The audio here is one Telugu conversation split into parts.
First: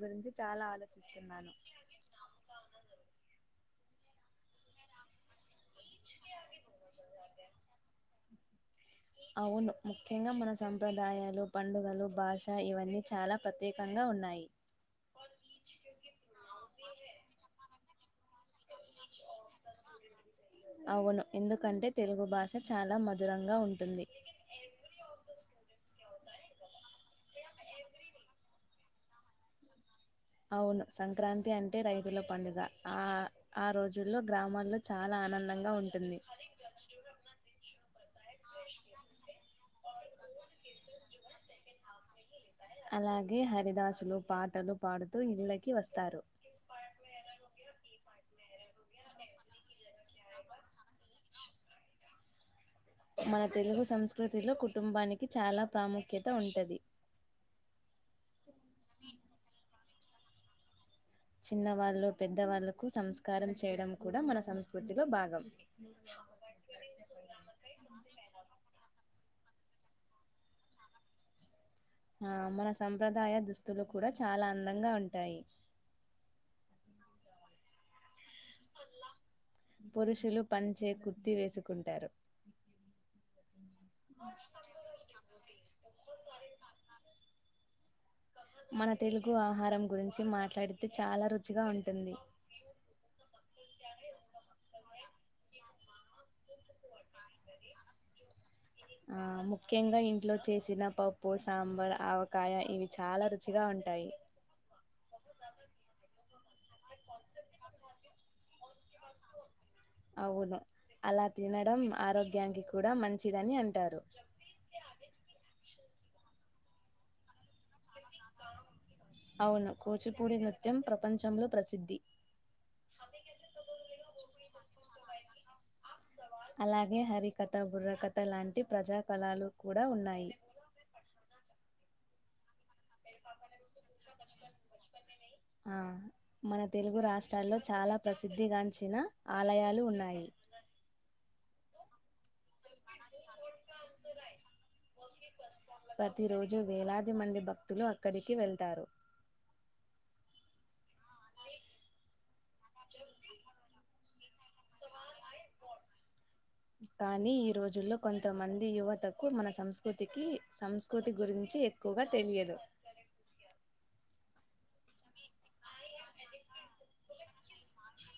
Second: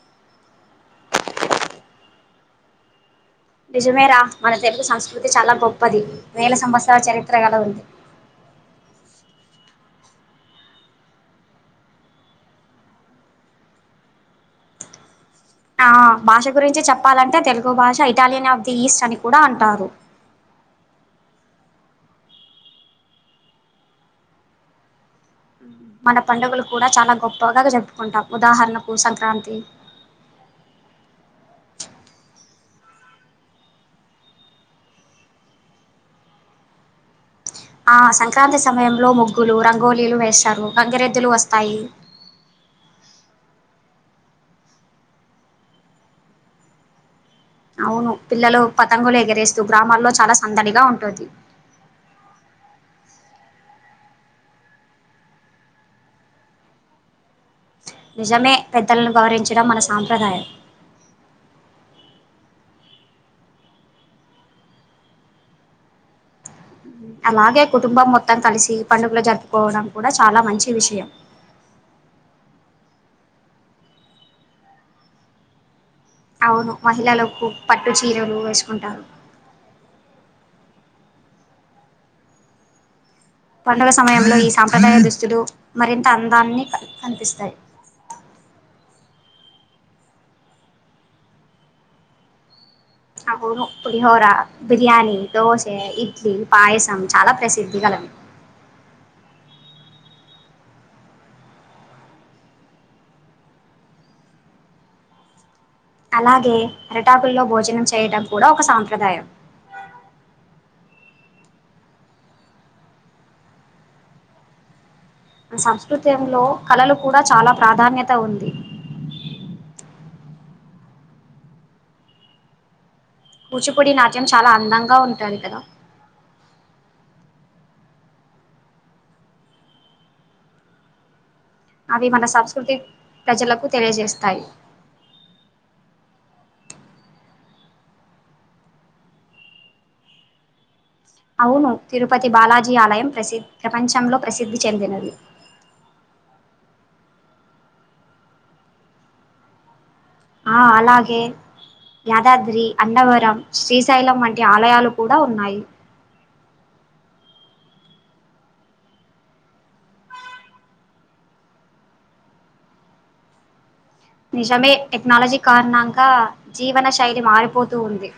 గురించి చాలా ఆలోచిస్తున్నాను. నిజమే రా మన తెలుగు సంస్కృతి చాలా గొప్పది వేల సంవత్సరాల చరిత్ర గల ఉంది. అవును ముఖ్యంగా మన సంప్రదాయాలు, పండుగలు, భాష ఇవన్నీ చాలా ప్రత్యేకంగా ఉన్నాయి. ఆ భాష గురించి చెప్పాలంటే తెలుగు భాష ఎ చాలీనం తీస్ అని కూడా అంటారు. అవును ఎందుకంటే తెలుగు భాష చాలా మధురంగా ఉంటుంది. మన పండుగలు కూడా చాలా గొప్పగా జరుపుకుంటాం. ఉదాహరణకు సంక్రాంతి అవును సంక్రాంతి అంటే రైతుల పండుగ ఆ ఆ రోజుల్లో గ్రామాల్లో చాలా ఆనందంగా ఉంటుంది. ఆ సంక్రాంతి సమయంలో ముగ్గులు రంగు గోలీలు వేస్ తరు గంగరెద్దులు వస్తాయి. అలాగే హరిదాసులు పాటలు పాడుతూ ఇళ్ళకి వస్తారు. అవును పిల్లలు పతంగులు ఎగిరేస్తూ గ్రామాల్లో చాలా సందడిగా ఉంటుంది. మన తెలుగు సంస్కృతిలో కుటుంబానికి చాలా ప్రాముఖ్యత ఉంటది. నిజమే పెద్దలను గౌరవించడం మన సాంప్రదాయం. చిన్న వాళ్ళు పెద్ద వాళ్ళలకు సంస్కారం చేయడం కూడా మన సంస్కృతిలో భాగం అలాగే కుటుంబం మొత్తం కలిసి పండుగలు జరుపుకుం కప్పుకోవడం కూడా చాలా మంచి విషయం. ఆ మన సంప్రదాయ దుస్తులు కూడా చాలా అందంగా ఉంటాయి. అవును మహిళలులకు ప పట్టు చీరలు వేసుకుంటారు. పంచే కుర్తి వేసుకుంటారు. పండుగ సమయంలో ఈ సాంప్రదాయ దుస్తులు మరింత అందాన్ని కనిపిస్తాయి. మన తెలుగు ఆహారం గురించి మాట్లాడితే చాలా రుచిగా ఉంటుంది. అవును పులిహోర బిర్యానీ దోశ ఇడ్లీ పాయసం చాలా ప్రసిద్ధి గలవి. ఆ ముఖ్యంగా ఇంట్లో చేసిన పప్పు సాంబార్ ఆవకాయ ఇవి చాలా రుచిగా ఉంటాయి. అలాగే అరిటాకుల్లో భోజనం చేయడం కూడా ఒక సాంప్రదాయం. అవును అలా తినడం ఆరోగ్యానికి కూడా మంచిదని అంటారు. మన సంస్కృతంలో కళలు కూడా చాలా ప్రాధాన్యత ఉంది పూడి నృత్యం ప్రపంచంలో ప్రసిద్ధి. కూచిపూడి నాట్యం చాలా అందంగా ఉంటంది కదా. కథ బుర్రకథ లాంటి ప్రజాకళాలు కూడా ఉన్నాయి. అది మన సంస్కృతి ప్రజలకు తెలియజేస్తాయి. ఆ మన తెలుగు రాష్ట్రాల్లో చాలా ప్రసిద్ధిగాంచిన ఆలయాలు ఉన్నాయి. అవును తిరుపతి బాలాజీ ఆలయం ప్రసిద్ ప్రపంచంలో ప్రసిద్ధి చెందినది. ప్రతిరోజు వేలాది మంది భక్తులు అక్కడికి వెళ్తారు. ఆ అలాగే దాద్రి అన్నవరం శ్రీశ్ శైలం వంటి ఆలయాలు కూడా ఉన్నాయి. కానీ ఈ రోజుల్లో కొంతమంది యువతకు మన సంస్కృతికి సంస్కృతి గురించి ఎక్కువగా తెలియదు. నిజమే టెక్నాలజీ కారణంగా జీవన శైలి మారిపోతూ ఉంది.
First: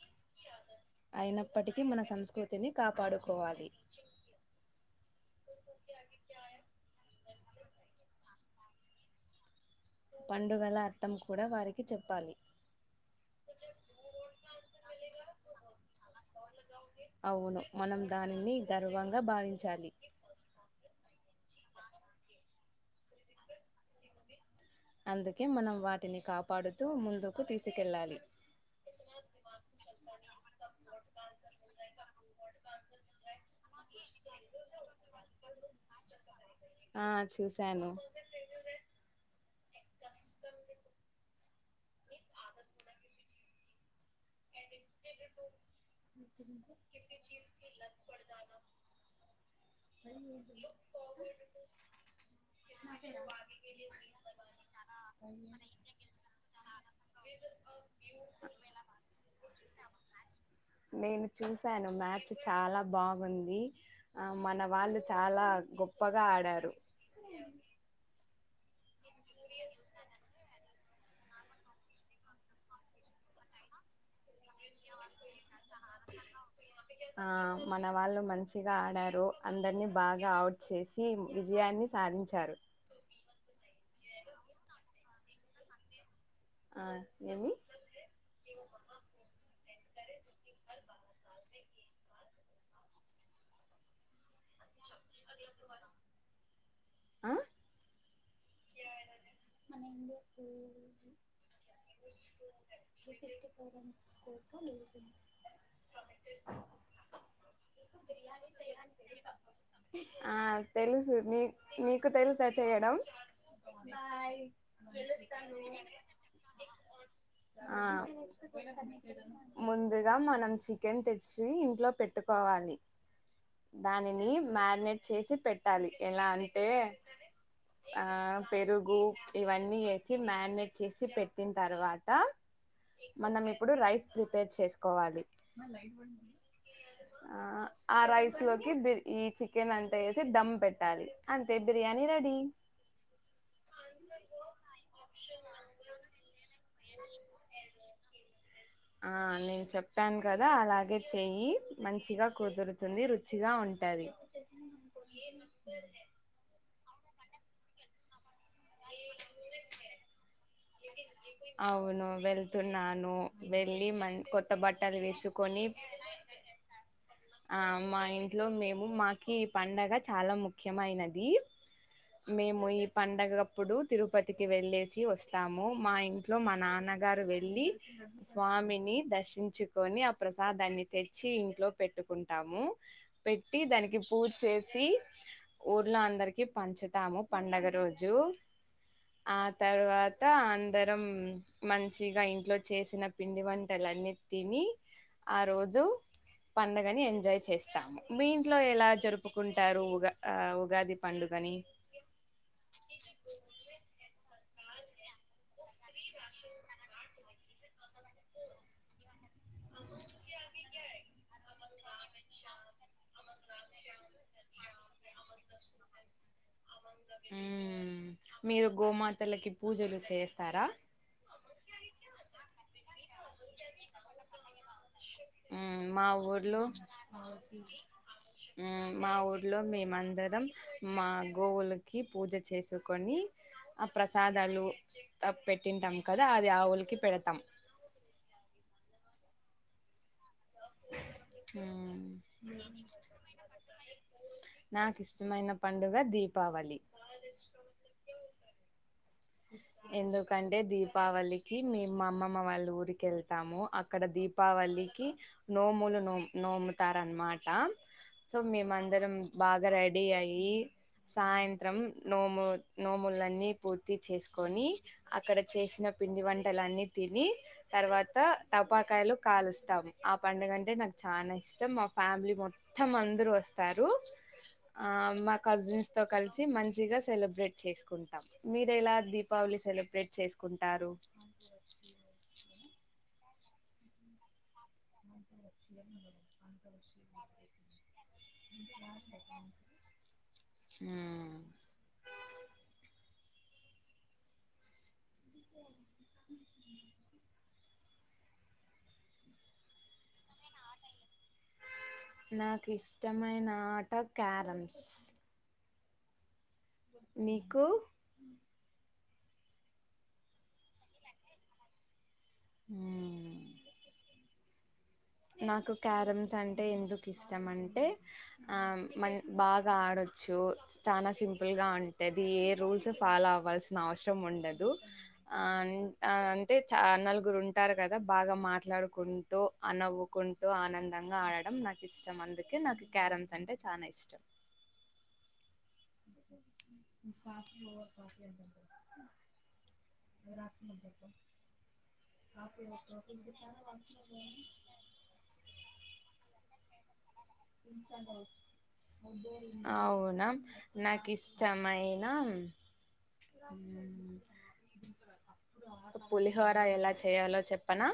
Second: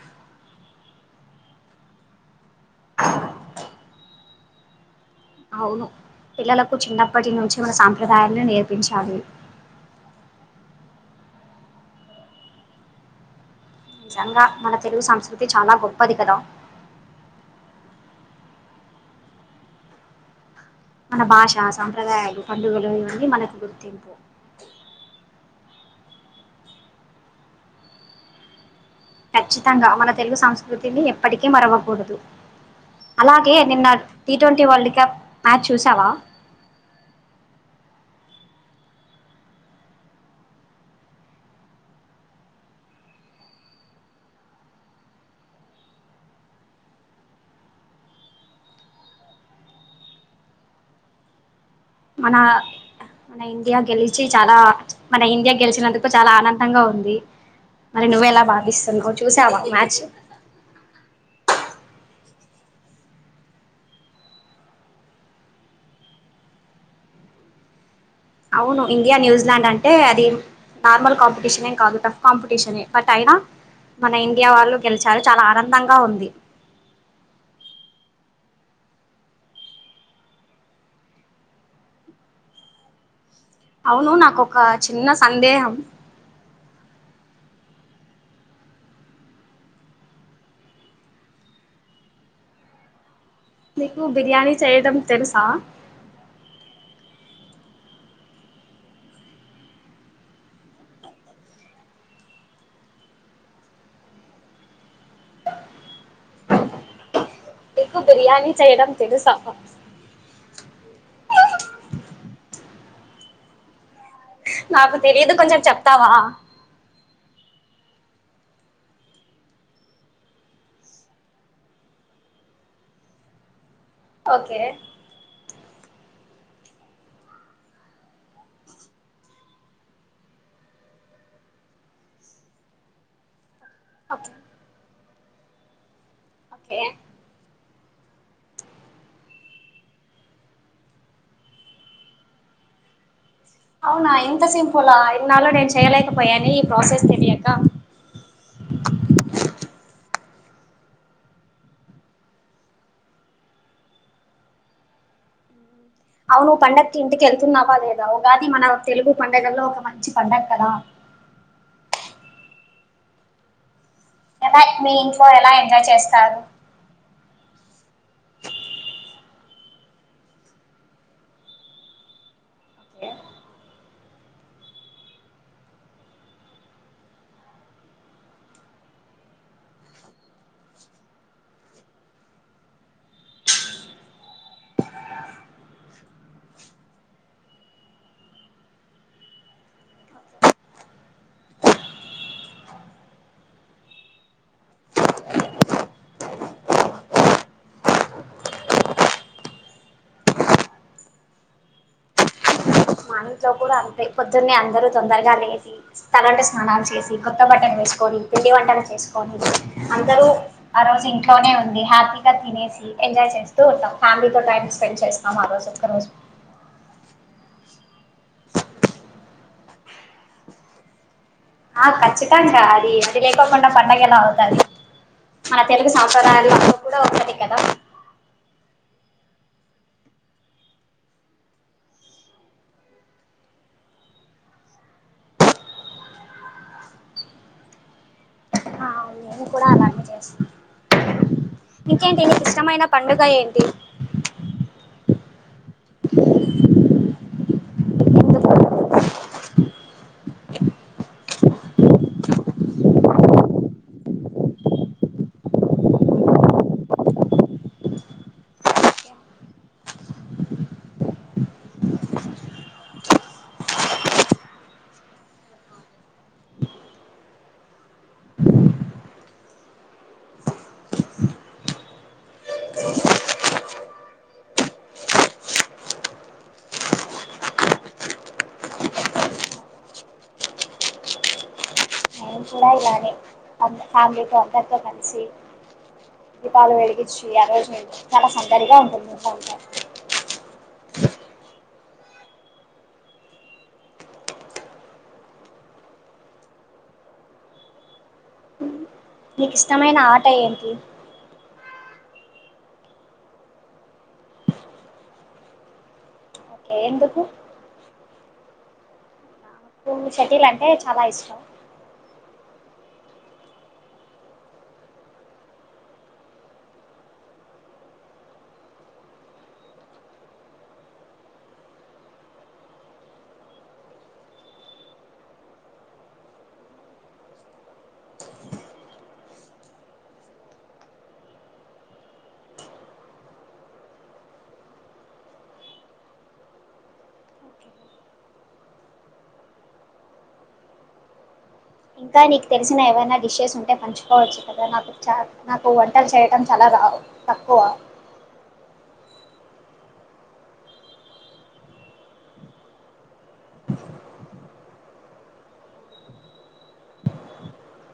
అయినప్పటికీ మన సంస్కృతిని కాపాడుకోవాలి. అవును పిల్లలకు చిన్నప్పటి నుంచి మన సాంప్రదాయాలను నేర్పించాలి. పండుగల అర్థం కూడా వారికి చెప్పాలి. నిజంగా మన తెలుగు సంస్కృతి చాలా గొప్పది కదా. అవును మనం దానిని గర్వంగా భావించాలి. మన భాష సాంప్రదాయాలు పండుగలు ఇవన్నీ మనకు గుర్తింపు అందుకే మనం వాటిని కాపాడుతూ ముందుకు తీసుకెళ్ళాలి ఖచ్చితంగా మన తెలుగు సంస్కృతిని ఎప్పటికీ మరవకూడదు అలాగే నిన్న T twenty world cup match చూసావా చూసాను [inaudible] [inaudible] [inaudible] మన మన ఇండియా గెలిచి చాలా మన ఇండియా గెలిచినందుకు చాలా ఆనందంగా ఉంది మరి నువ్వు ఎలా భావిస్తున్నావు చూసావా మ్యాచ్ నేను చూసి సాను మ్యాచ్ చాలా బాగుంది ఆ మన వాళ్ళు చాలా గొప్పగా ఆడారు. అవును ఇండియా న్యూజిలాండ్ అంటే అది నార్మల్ కాంపిటీషనే కాదు టఫ్ కాంపిటీషనే బట్ అయినా మన ఇండియా వాళ్ళు గెలిచారు చాలా ఆనంద ఆ మన వాళ్ళు మంచి మంచిగా ఆడారు అందరినీ బాగా అవుట్ చేసి విజయాన్ని సాధించారు. అవును నాకొక చిన్న సందేహం. ఆ ఏమి నీకు బిర్యానీ చేయడం తెలుసా ఆ [inaudible] నీకు బిర్యానీ చేయడం తెలుసా ఆ తెలుసు నీ నీకు తెలుసా చెయడం నాకు తెలీయదు కొంచెం చెప్తావా ఆ ముందుగా మనం చికెన్ తెచ్చి ఇంట్లో పెట్టుకోవాలి. దానిని ఓకే మ్యారినేట్ చేసి పెట్ పెట్టాలి ఎలా అంటే ఆ పెరుగు ఇవన్నీ వేసి మ్యారినేట్ చేసి పెట్టిన తర్వాత మనం ఇప్పుడు రైస్ ఓకే ప్రిపేర్ చేసుకోవాలి దానిలో ఏయిమంది ఓకే ఆ రైస్ లోకి బిర్ ఈ చికెన్ అంతా వేసి దమ్ పెట్టాలి అంతే బిర్యానీ రెడీ. అవునా ఇంత సింపులా ఇన్నాళ్ళ నేను చేయలేకపోయానే ప్రోసెస్ తెలియక ఆ నేను చెప్పాను కదా అలాగే చెయ్యి మంచిగా కుదురుతుంది రుచిగా ఉంటది అవును పండగకి ఇంటికివేళ్తున్నావా లేదా గాని మన తెలుగు పండుగల్లో ఒక మంచి పండగ కదా అవును వెళ్తున్నాను వెళ్ళి మన్ ఎలా మీ ఇంట్లో ఎలా ఎంజాయ్ చేస్తారు ఆ మా ఇంట్లో మేము మాకి ఈ పండగ చాలా ముఖ్యమైనది మేము ఈ ఓకే, పండగ అప్పుడు తిరుపతికి వెళ్ళేసి వస్తాము మా ఇంట్లో మా నాన్నగారు వెళ్ళి స్వామిని దర్శించుకొని ఆ ప్రసాదాన్ని తెచ్చి ఇంట్లో పెట్టుకుంటాము పెట్టి దానికి పూజ చేసి ఊర్లో అందరికి పంచుతాము పండగ రోజు ఆ తర్వాత అందరం మంచిగా ఇంట్లో చేసిన పిండి వంటలున్నీ తిని ఆ రోజు పండుగని ఎంజాయ్ చేస్తాము మీ ఇంట్లో ఎలా జరుపుకుంటారు ఉగా ఉగాది పండుగని మా ఇంట్లో కూడా అంతే కొద్ ని అందరు తొందరగా లేసి తలంటు స్నానాలు చేసి కొత్త బట్టలు వేసుకొని పిండి వంటలు చేసుకొని అందరూ ఆ రోజు ఇంట్లోనే ఉండి హ్యాపీగా తినేసి ఎంజాయ్ చేస్తూ ఉంటాం ఫ్యామిలీతో టైం స్పెండ్ చేస్తాం ఆ రోజు ఒక్క రోజు ఉ మీరు గోమాతలకి పూజలు చేస్తారా ఆ కచ్చితంగా అది అది లేకుండా పండగ ఎలా అవుతది మన తెలుగు మా సాంప్రదాయాలు ఊర్లో అవి కూడా ఆ ఒకటి కదా మా ఊర్లో మేమందరం మా గోవులకి పూజ చేసుకొని ఆ ప్రసాదాలు పెట్టింటాం కదా అది ఆవుల కి పెడతాం ఆ మేం కూడా అలానే చేస్తాం మ్మ్ ఇంకేంటి నీకు ఇష్టమైన పండుగ ఏంటి కిష్టమైన పండుగ దీపావళి [unintelligible] ఎందుకంటే దీపావళికి మే అమ్మమ్మ వాళ్ళ ఊరికి వెళ్తాము అక్కడ దీపావళికి నోములు నో నోముతార అనమాట సో మేముందరం బాగా రెడీ అయి సాయంత్రం నోము నోములన్నీ పూ తీ చేేసుకొని అక్కడ చేసిన పిండి వంటలు అన్నీ తిని తర్వాత టపాకాయలు కాలుస్తాం ఆ పండగ అంటే నాకు చాలా ఇష్టం మా ఫ్యామిలీ మొత్తం అందర వస్తారు మా కజిన్స్తో కలిసి మంచిగా సెలబ్రేట్ చేసుకుంటాం మీరు ఇలా దీపావళి సెలబ్రేట్ చేసుకుంటారు నేను కూడా ఇలానే ఫ్యామిలీతో అందరితో కలిసి [unintelligible] షి అరేంజ్మెంట్ చాలా సందడిగా ఉంటుంది మ్మ్. [unintelligible] నీకు ఇష్టమైన ఆట ఏంటి నాకు ఇష్టమైన ఆట క్యారమ్స్ ఓకే ఎందుకు మీకు హమ్ షటిల్ అంటే చాలా ఇష్టం [unintelligible] నాకు క్యారమ్స్ అంటే ఎందుకు ఇష్టం అంటే ఆ మ బాగా ఆడొచ్చు చాలా సింపుల్గా ఉంటుంది ఏ రూల్స్ ఫాలో అవ్వాల్సిన అవసరం ఉండదు ఆ అంటే చ నలుగురు ఉంటారు కదా బాగా మాట్లాడుకుంటూ అనవు ఆనుకుంటూ ఆనందంగా ఆడడం నాకు ఇష్టం అందుకే నాకు క్యారమ్స్ అంటే చానా ఇష్టం [inaudible] ఇంకా నీకు తెలిసిన ఏవైనా డిషెస్ ఉంటే పంచుకోవచ్చు కదా నాకు చ నాకు వంటలు చేయడం చాలా రా త [inaudible] అవునా నాకు ఇష్టమయినా పులిహోర ఎలా చేయాలో చెప్పనా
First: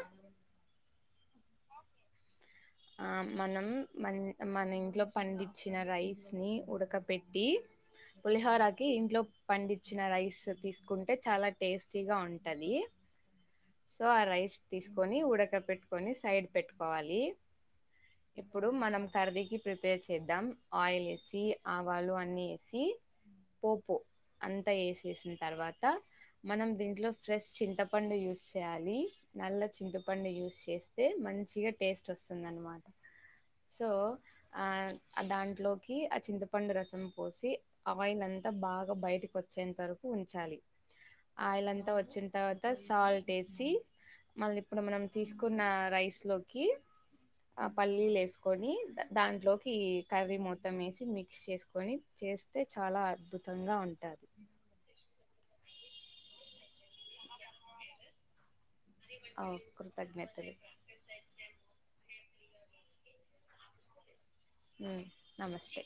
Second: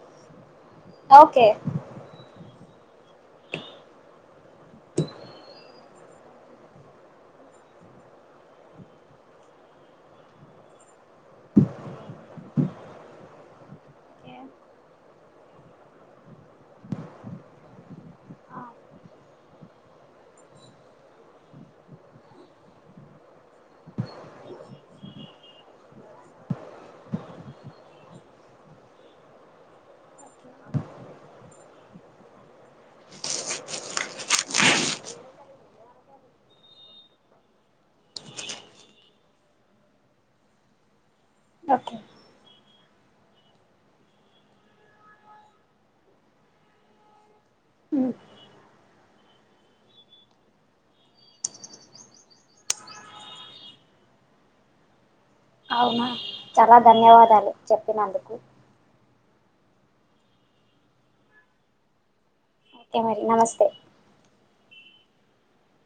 ఓకే మనం మన మన ఇంట్లో పండించిన రైస్ని ఉడకపెట్టి పులిహోరకి ఇంట్లో పండించిన రైస్ తీసుకుంటే చాలా టేస్టీగా ఉంటుంది సో ఆ రైస్ తీసుకొని ఉడకపెట్టుకొని సైడ్ పెట్టుకోవాలి ఇప్పుడు మనం కర్రీ ప్రిపేర్ చేద్దాం ఆయిల్ వేసి ఆవాలు అన్ని వేసి పోపు అంతా వేసేసిన తర్వాత మనం దీంట్లో ఫ్రెష్ చింతపండు యూస్ చేయాలి నల్ల చింతపండు యూస్ చేస్తే మంచిగా టేస్ట్ వస్తు వస్తుందనమాట సో ఆ దాంట్లోకి ఆ చింతపండు రసం పోసి ఆయిల్ అంతా బాగా బయటకి వచ్చేంత వరకు ఉంచాలి ఆయిల్ అంతా ఓకే వచ్చిన తర్వాత సాల్ట్ వేసి మళ్ళీ ఇప్పుడు మనం తీసుకున్న రైస్లోకి ఆ పల్లీలు వేసుకొని దాంట్లోకి కర్రీ మొత్తం వేసి మిక్స్ చేసుకొని చేస్తే చాలా అద్భుతంగా ఉంటుంది అవునా చాలా ధన్యవాదాలు చెప్పినందుకు అఓ కృతజ్ఞతలు ఐతే మరి నమస్ స్తే మ్మ్ నమస్తే